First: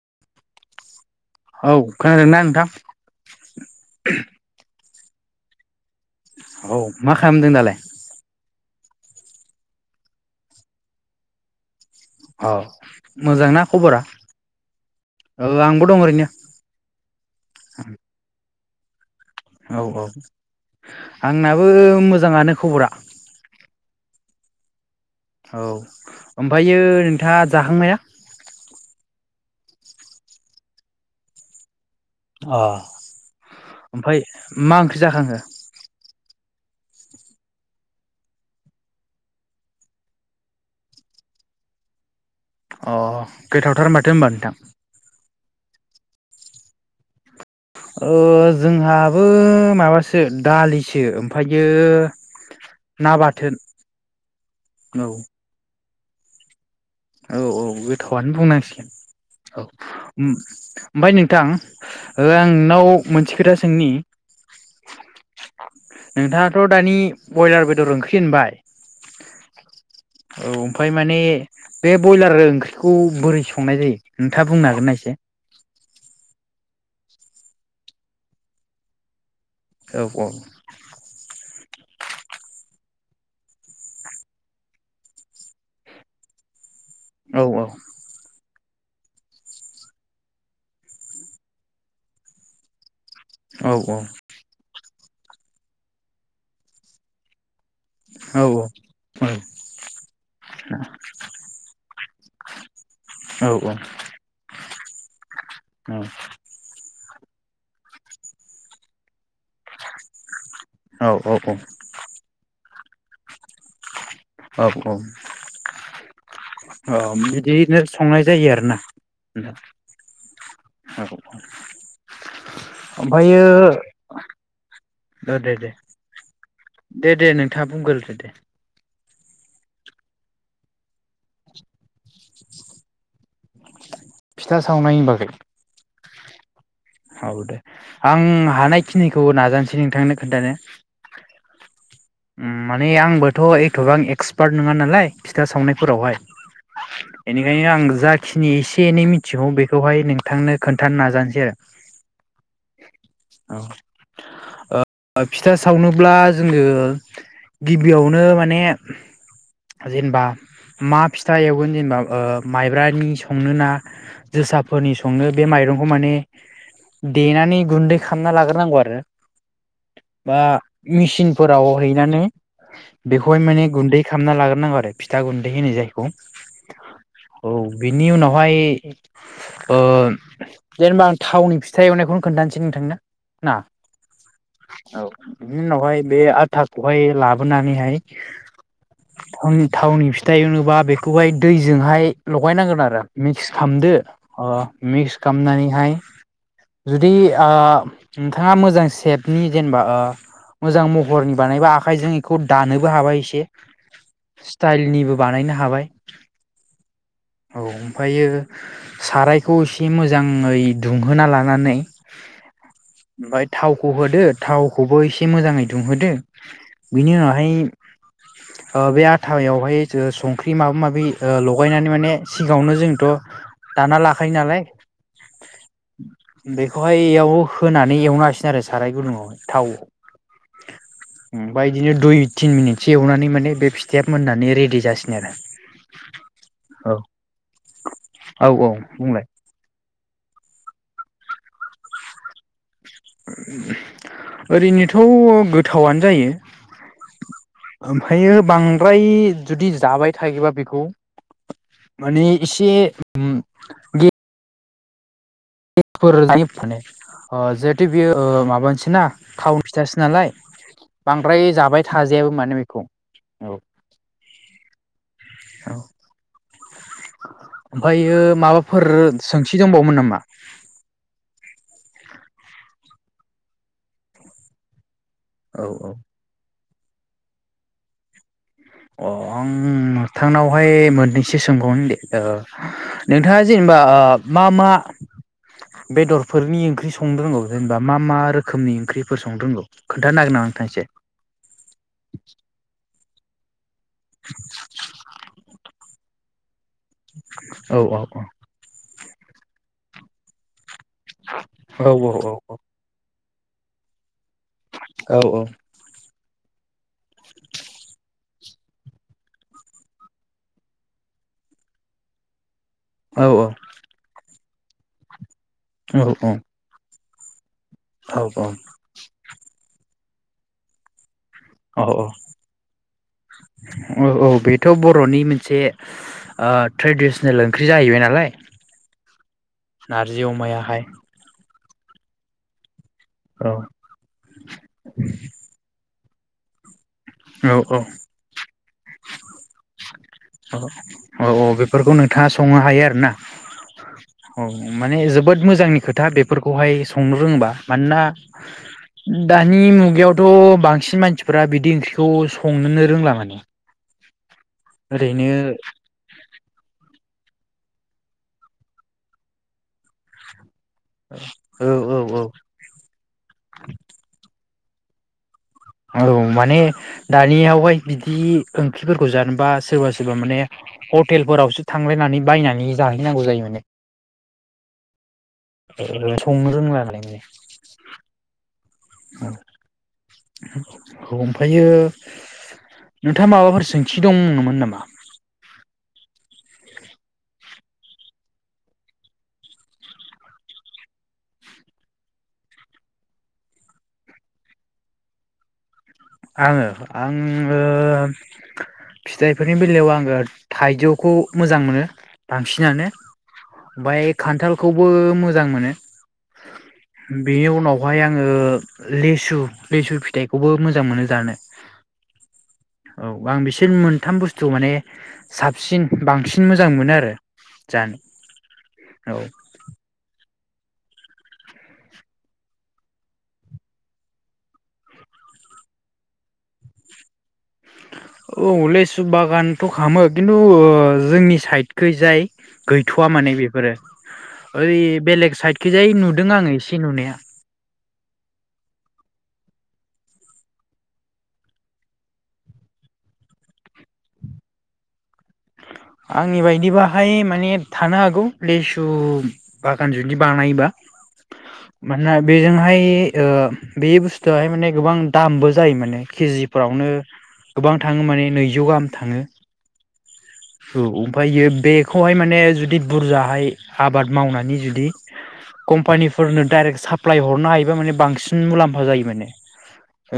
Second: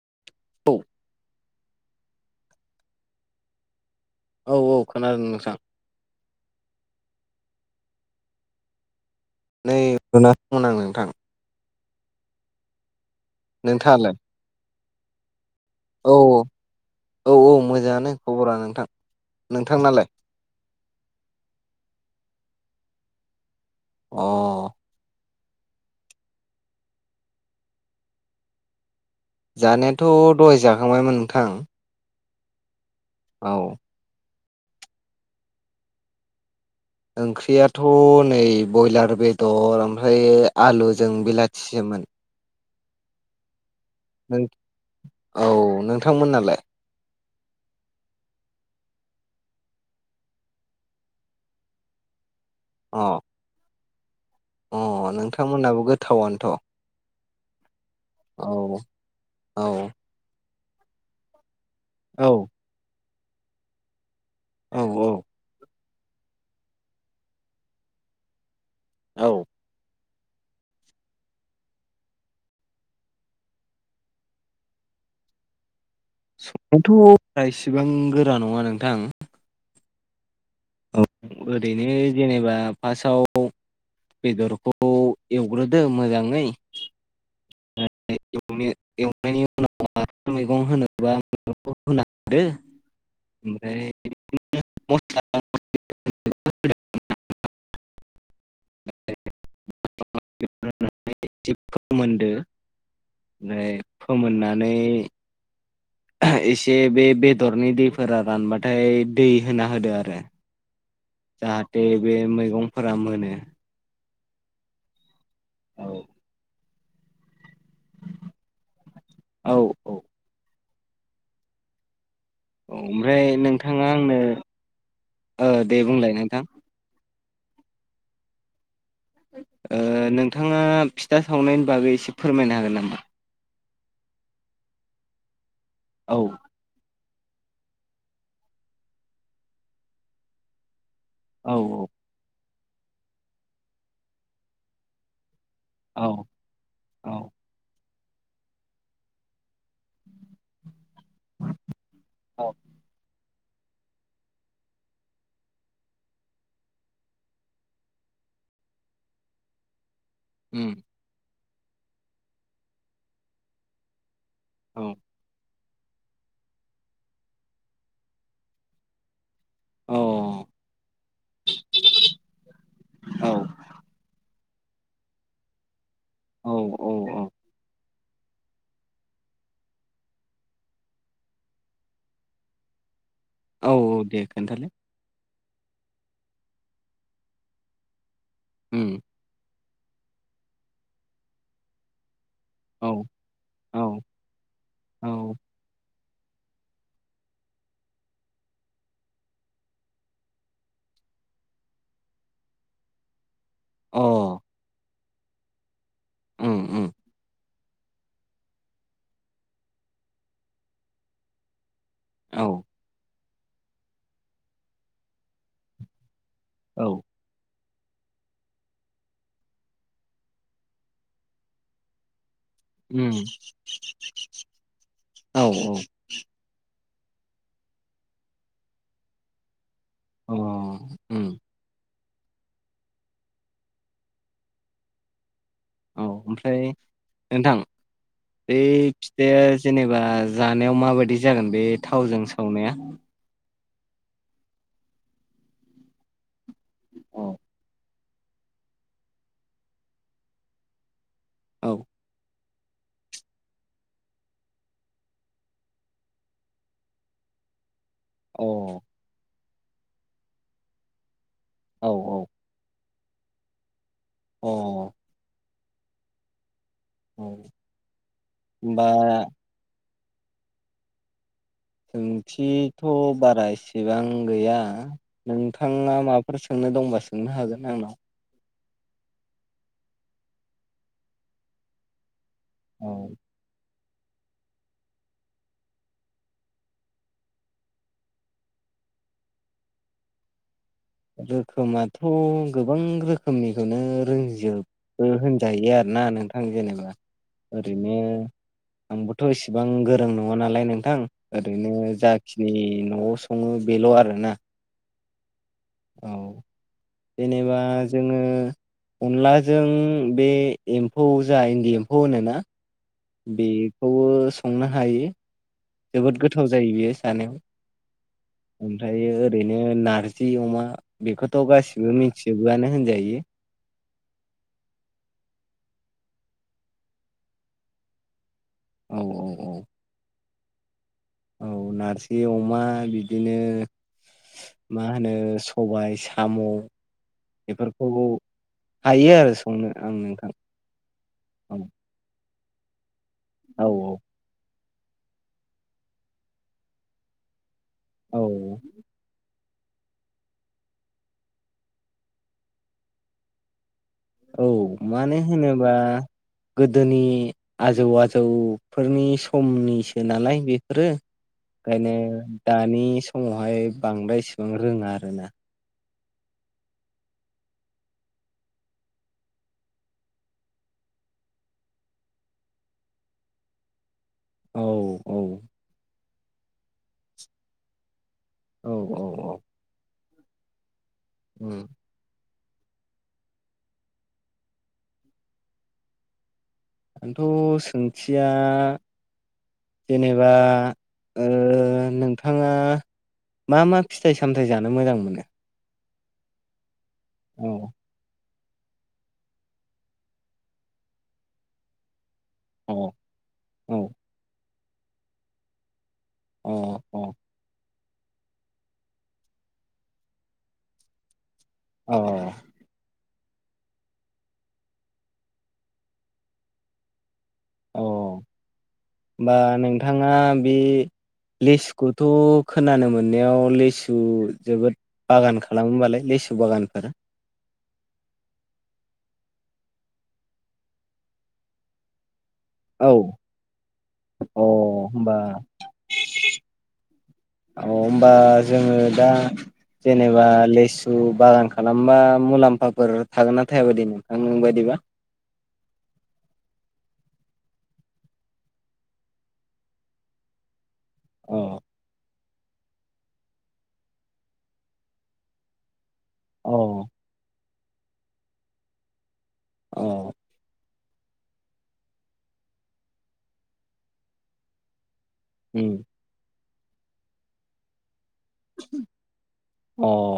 [inaudible] औ खोनादों ना नोंथां? औ औ खोनादों नोंथां। औ मा खालामदों दालाय? नै उन्दुना दं आं नोंथां। अ मोजांना खबरा? नोंथाङालाय औ आंबो दं औ ओरैनो। औ औ मोजाङानो खबरा नोंथां औ औ नोंथांनालाय आंनाबो मोजाङानो खबरा। अ। औ ओमफ्रायो नोंथाङा जाखांबायना? जानायाथ' दहाय जाखांबायमोन नोंथां। अ। औ। ओमफ्राय मा ओंख्रि जाखांखो? ओंख्रियाथ' नै बयलार बेदर ओमफ्राय आलुजों बिलाथिजों मोन। अ गोथावथार माथो होमबा नोंथां। औ नोंथांमोनना लाय? [inaudible] ओ जोंहाबो माबासो दालिसो ओमफ्रायो ना अ बाथोन। औ अ नोंथांमोनहाबो गोथावानोथ'। औ औ गोथावानो औ बुंनांसिगोन औ ओम-ओमफ्राय नोंथां औ ओ आं नोंनाव मोनसे खोथा सोंनि। औ औ नोंथाङाथ दानि बयलार बेदर ओंख्रि होनबाय औ औ ओमफाय माने बे बयलार ओंख्रिखौ बोरै संनाय जायो नोंथाङा बुंनो हागोन ना? एसे संनायाथ बारा इसिबां गोरा नङा नोंथां औ औ औ ओरैनो जेनेबा फासआव बेदरखौ एवग्रोदो मोजाङै औ औ नो एवनायनि उनाव मैगं होनोबा मैगं होना होदो औ औ ओमफ्राय [unintelligible] औ औ [inaudible] फोमोनदो ओमफ्राय फोमोननानै एसे बे बेदरनि दैफोरा रानबाथाय दै होना होदो आरो जाहाथे बे मैगंफोरा मोनो औ औ औ औ बिदिनो संनाय जायो आरोना औ औ नोंथां औ औ औ ओमफ्राय ओमफ्रायो औ नोंथाङा आंनो ओ दे बुंलाय नोंथां दे दे नोंथाङा बुंगोरदो दे ओ नोंथाङा फिथा सावनायनि बागै एसे फोरमायनो हागोन नामा? फिथा सावनायनि बागै औ औ दे आं हानायखिनिखौ नाजानोसै नोंथांनो खोन्थानो। औ औ उम माने आंबोथ एथबां एक्सपार्ट नोङा नालाय फिथा सावनायफोरावहाय औ औ बेनिखायनो आं जाखिनि एसे एनै मिथिगौ बेखौहाय नोंथांनो खोन्थानो नाजानोसै आरो। औ औ ओ फिथा सावनोब्ला जोङो गिबियावनो माने जेनेबा उम मा फिथा एवगोन जेनेबा ओ माइब्रानि संनो ना? औ जोसाफोरनि संनो बे माइरंखौ माने देनानै गुन्दै खालामना लाग्रोनांगौ आरो। औ बा मेचिनफोराव हैनानै औ बेखौहाय माने गुन्दै खालामना लागोर नांगौ आरो फिथा गुन्दै होनो जायखौ औ बिनि उनावहाय ओ जेनेबा आं थावनि फिथा एवनायखौनो खोनथानोसै नोंथांनो ना औ औ दे खोन्थालाय। औ उनावहाय बे आथाखौहाय लाबोनानैहाय उम थावनि थावनि फिथा एवनोबा बेखौहाय दैजोंहाय लगायनांगोन औ आरो मिक्स खालामदो औ ओ मिक्स औ खालामनानैहाय जुदि आ नोंथाङा मोजां सेपनि जेनेबा ओ मोजां महरनि बानायबा आखाइजों एखौ दानोबो हाबाय एसे अ स्टाइलनिबो बानायनो हाबाय। उम उम औ ओमफ्रायो सारायखौ एसे मोजाङै दुंहोना लानानै औ। ओमफाय थावखौ होदो थावखौबो एसे मोजाङै दुंहोदो। औ बिनि उनावहाय ओ बे आथायावहाय जो संख्रि माबा माबि ओ लगायनानै माने सिगावनो जोंथ' उम दाना लाखायो नालाय। औ बेख खौहाय इयाव होनानै एवनो हासिगोन आरो साराय गुदुङावहाय थाव अ उम बायदिनो दुइ थिन मिनिथसो एवनानै माने बे फिथाया मोननानै रेडि जासिगोन आरो। औ ओमफ्राय नोंथां औ बे औ बुंलाय फिथाया जेनेबा जानायाव माबायदि जागोन बे थावजों सावनाया? ओरैनोथ' गोथाव आनो जायो। औ ओमफायो बांद्राय जुदि जाबाय थायोबा बेखौ औ माने एसे उम गे [unintelligible] फोर जायो फाने ओ जोहाथे बियो औ माबानिसोना थावनि फिथासो नालाय बांद्राय जाबाय औ थाजायाबो माने बेखौ औ। अ' औ फायो माबाफोर होमबा सोंथि दंबावोमोन नामा? सोंथिथ' बारा एसेबां गैया औ नोंथाङा माबाफोर सोंनो दंबा सोंनो हागोन आंनाव। अ' आं नोथांनावहाय मोननैसो सोंबावनो दे ओ औ नोंथाङा जे बा मा मा बेदरफोरनि ओंख्रि संनो रोंबा जेनेबा मा मा रोखोमनि ओंख्रिफोर संनो रोंगौ खोन्थानो हागोन नामा नोंथाङा एसे? रोखोमाथ' गोबां रोखोमनिखौनो रोंजोबबो होनजायो आरो ना नोंथां जेनेबा औ ओरैनो आं बोथ' इसेबां गोरों नङा नालाय नोंथां ओरैनो औ औ जाखिनि न'आव सङो बेल' आरोना। औ औ औ [inaudible] जेनेबा जोङो अनलाजों बे एम्फौ जा इन्दि एम्फौ होनोना। औ बेखौबो संनो हायो। जोबोद गोथाव जायो बेयो जानो। औ ओमफ्रायो ओरैनो नारजि अमा बेखो अ' औ औ औ बेथ' बर'नि मोनसे ओ ट्रेडिसनेल ओंख्रि जाहैबाय नालाय। औ औ औ जिउ मायाहाय औ नारजि अमा बिदिनो औ मा होनो सबाय सा साम' औ औ एफोरखौ हायो आरो संनो आङो। औ औ बेफोरखौ नोंथाङा संनो हायो आरो ना? औ औ। औ माने जोबोद मोजांनि खोथा बेफोरखौहाय संनो रोङोबा। मानोना औ दानि मुगायावथ' बांसिन मानसिफ्रा बिदि ओंख्रिखौ संनोनो रोंला माने। औ मानो ओरैनो होनोबा गोदोनि आजौ आजौफोरनि समनिसो नालाय बे फोरो औ औ ओंखायनो औ दानि समावहाय बांद्राय इसेबां रोङा आरोना। औ माने दानियावहाय बिदि ओंख्रिफोरखौ जानोबा सोरबा सोरबा माने हटेल फोरावसो थांलायनानै बायनानै जाहैक्षनांगौ जायो माने। औ औ संनो रोंला नालाय माने। औ औ औ औ उम ओमफ्रायो नोंथाङा माबाफोर सोंथि दंमोन नामा दंथ' सोंथिया जेनेबा नोंथाङा मा मा फिथाइ सामथायाइ जानो मोजां मोनो आङो आङो औ फिथाइफोरनि बेलायाव आङो थाइजौखौ मोजां मोनो बांसिनानो औ औ ओमफ्राय खान्थालखौबो मोजां मोनो। अ अ बेवहाय आङो लेसु लेसु फिथाइखौबो मोजां मोनो जानो। औ औ आं बिसोर मोनथाम बुस्थु माने साबसिन बांसिन मोजां मोनो आरो। अ जानो औ होमबा नोंथाङा बि लेसुखौथ' खोनानो मोननायाव लेसु जोबोद बागान खालामो बालाय लेसु बागानफोरा औ लेसु बागानथ' खामो खिन्थु जोंनि साइदखै जाय औ गैथ'वा माने बेफोरो अ ओइ होमबा बेलेग साइदखैजाय नुदों आङो एसे नुनाया अ होमबा जोङो दा जेनेबा लिसु बागान खालामबा मुलाम्फाफोर थागोन ना थाया बायदि नोंथां नों बायदिबा आंनि बायदिबाहाय माने थानो हागौ लेसु बागान जुदि बानायोबा अ मानोना बेजोंहाय ओ बे बुस्थुवहाय माने गोबां दामबो जायो माने अ केजिफ्रावनो गोबां थाङो माने नैजौ गाहाम थाङो। अ औ औ ओमफ्रायो बेखौहाय माने जुदि बुरजाहाय आबाद मावनानै जुदि कम्पानिफोरनो डाइरेक्ट साप्लायइ हरनो हायोबा मान बां सिन मुलाम्फा जायो माने‌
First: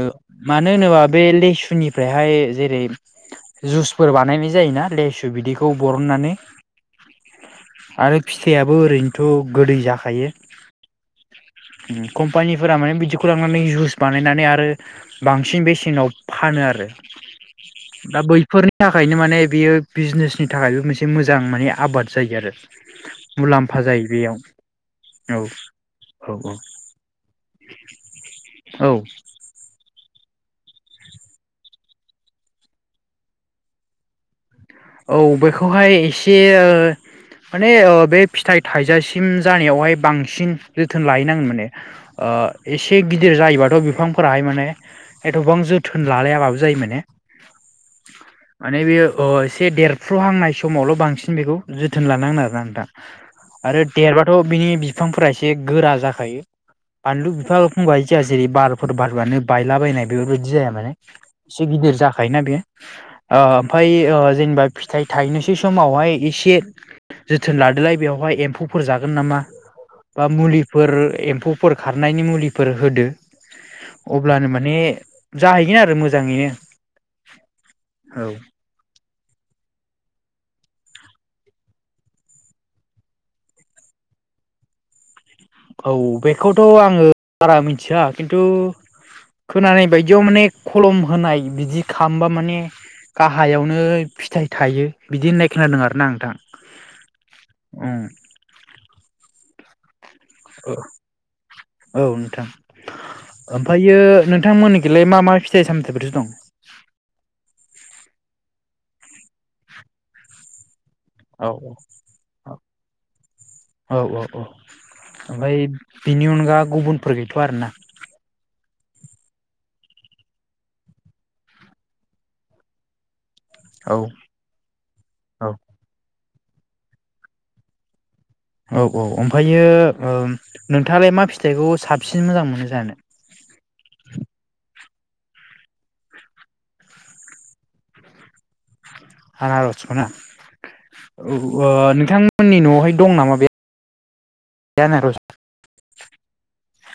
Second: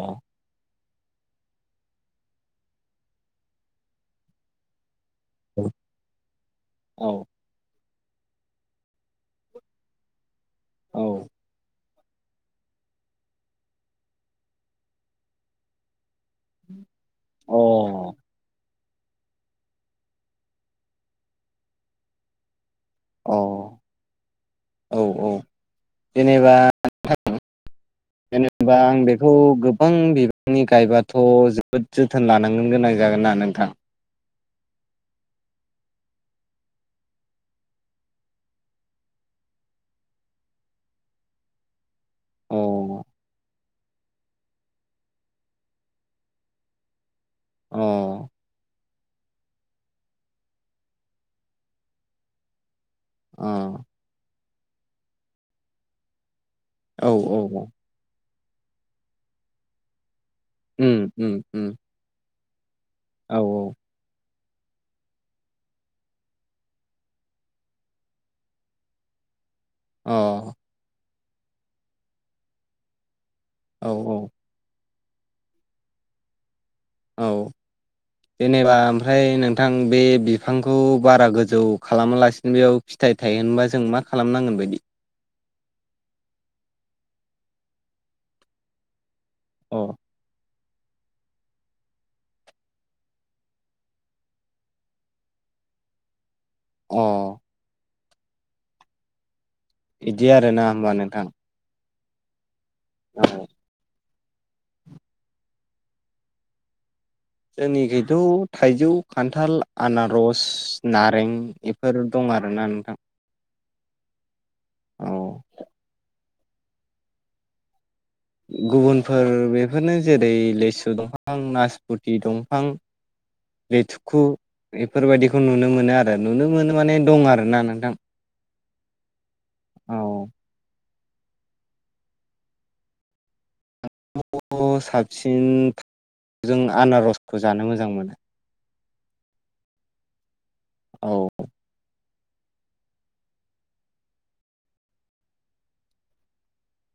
ओ मा नो होनोबा बे लेसुनिफ्रायहाय जेरै जुसफोर बानायनाय जायोना‌ लेसु बिदैखौ बरननानै? अ आरो फिथाइयाबो ओरैनोथ' गोदै जाखायो। औ उम कम्पानिफोरा माने बिदिखौ लांनानै जुइस बानायनानै आरो बांसिन बेसेनाव फानो आरो। औ दा बैफोरनि थाखायनो माने बियो बिजनेसनि थाखायबो मोनसे मोजां माने आबाद जायो आरो। मुलाम्फा जायो बेयाव औ औ जेनेबा औ। जेनेबा आं बेखौ गोबां बि बांनि गायबाथ' जोबोद जोथोन लानांगोन गोनां जागोन ना नोंथां? औ बेखौहाय एसे ओ माने ओ बे फिथाइ थाइजासिम जानायावहाय बांसिन जोथोन लाहै नाङो माने। ओ अ एसे गिदिर जायोबाथ' बि फांफोराहाय माने एथ'बां जोथोन लालायाबाबो जायो माने। अ माने बेयो ओ एसे देरफ्रु हांनाय समावल' बांसिन बेखौ जोथोन लानांगोन आरोना नोंथां। अ आरो देरबाथ' बिनि बिफांफोरा एसे गोरा जाखायो। औ बानलु औ बिफां औ रखम बादि जाया जेरै बारफोर बारबानो बायला बायनाय बेफोरबायदि जाया माने। उम उम एसे उम गिदिर जाखायोना बेयो? ओ औ औ ओमफ्राय ओ जेनेबा फिथाइ थायनोसै समावहाय एसे जोथोन लादोलाय बेवहाय एम्फौफोर जागोन नामा? अ बा मुलिफोर एम्फौफोर खारनायनि मुलिफोर होदो। औ औ अब्लानो माने जाहैगोन आरो मोजाङैनो। औ जेनेबा ओमफ्राय नों थां बे बिफांखौ बारा गोजौ खालामालासिनो बेयाव फिथाइ थायहोनबा जों मा खालामनांगोन बायदि? [inaudible] औ बेखौथ' आङो बारा मिथिया खिन्थु खोनानाय अ बायदियाव माने खलम होनाय बिदि खालामबा माने गाहायावनो फिथाइ थायो बिदि होननाय खोनादों आरोना नोंथां। अ। उम। बिदि आरोना औ होमबा नोंथां? औ नोंथां। औ ओमफ्रायो नोंथांमोननिखैलाय मा मा फिथाइ सामथाइफोर दं? जोंनि गैथ' थाइजौ, खान्थाल, आनारस, नारें औ बेफोर दं आरोना नोंथां। औ औ औ औ ओमफ्राय बिनि अनगा गुबुनफोर गैथ'आ आरोना? गुबुनफोर बेफोरनो जेरै लेसु दंफां, नासपुथि दंफां, औ लेथुखु बेफोरबायदिखौ औ नुनो मोनो आरो। नुनो मोनो माने दं आरोना नोंथां। औ औ ओमफायो औ ओ नों थाङालाय मा फिथाइखौ साबसिन मोजां मोनो जानो? [inaudible] साबसिन जों आनारसखौ जानो मोजां मोनो‌। आनारसखौ ना? औ ओ नोंथां मोननि न'आवहाय दं नामा बे आनारस आ?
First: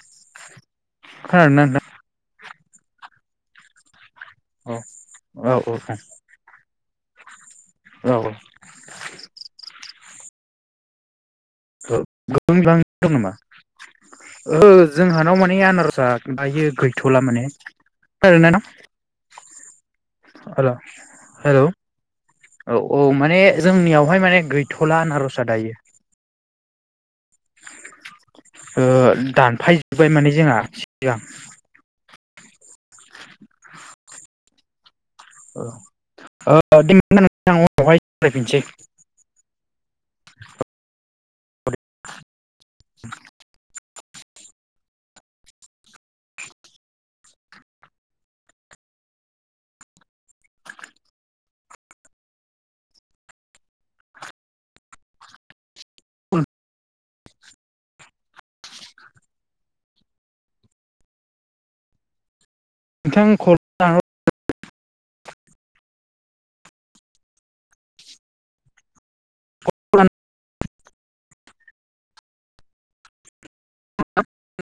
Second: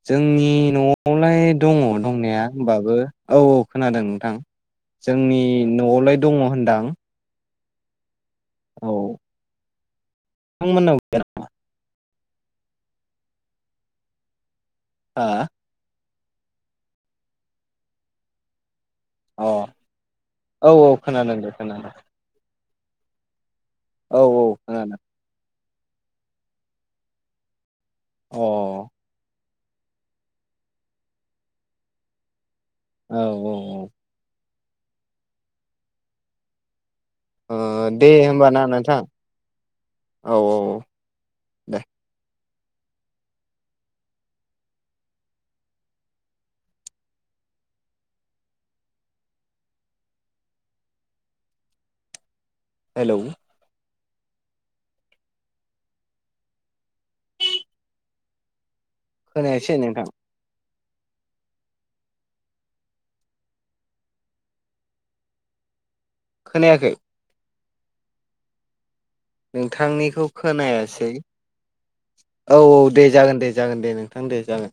जोंनि न'आवलाय दङ नोंथां? दंनाया होमबाबो औ औ खोनादों‌। [unintelligible] जोंनि औ औ न'आवलाय दङ होनदां औ औ नोंथांमोननाव गैया नामा? [inaudible] जोंहानाव मानि आनारसा दायो गैथ'ला माने [inaudible] अ औ हेल' औ खोनादों दे हेल' खोनादों। औ औ माने औ जोंनियावहाय औ माने खोनादों गैथ'ला आनारसा दायो। अ ओ औ दानफायजोबबाय माने जोंहा सिगां औ औ औ ओ दे [inaudible] होमबाना नोंथां औ औ [inaudible] दे [unintelligible] हेलौ खोनायासै नोंथां नोंथां [inaudible] खोनायाखै नोंथांनिखौ खोनायासै औ औ दे जागोन दे जागोन दे नोंथां दे जागोन।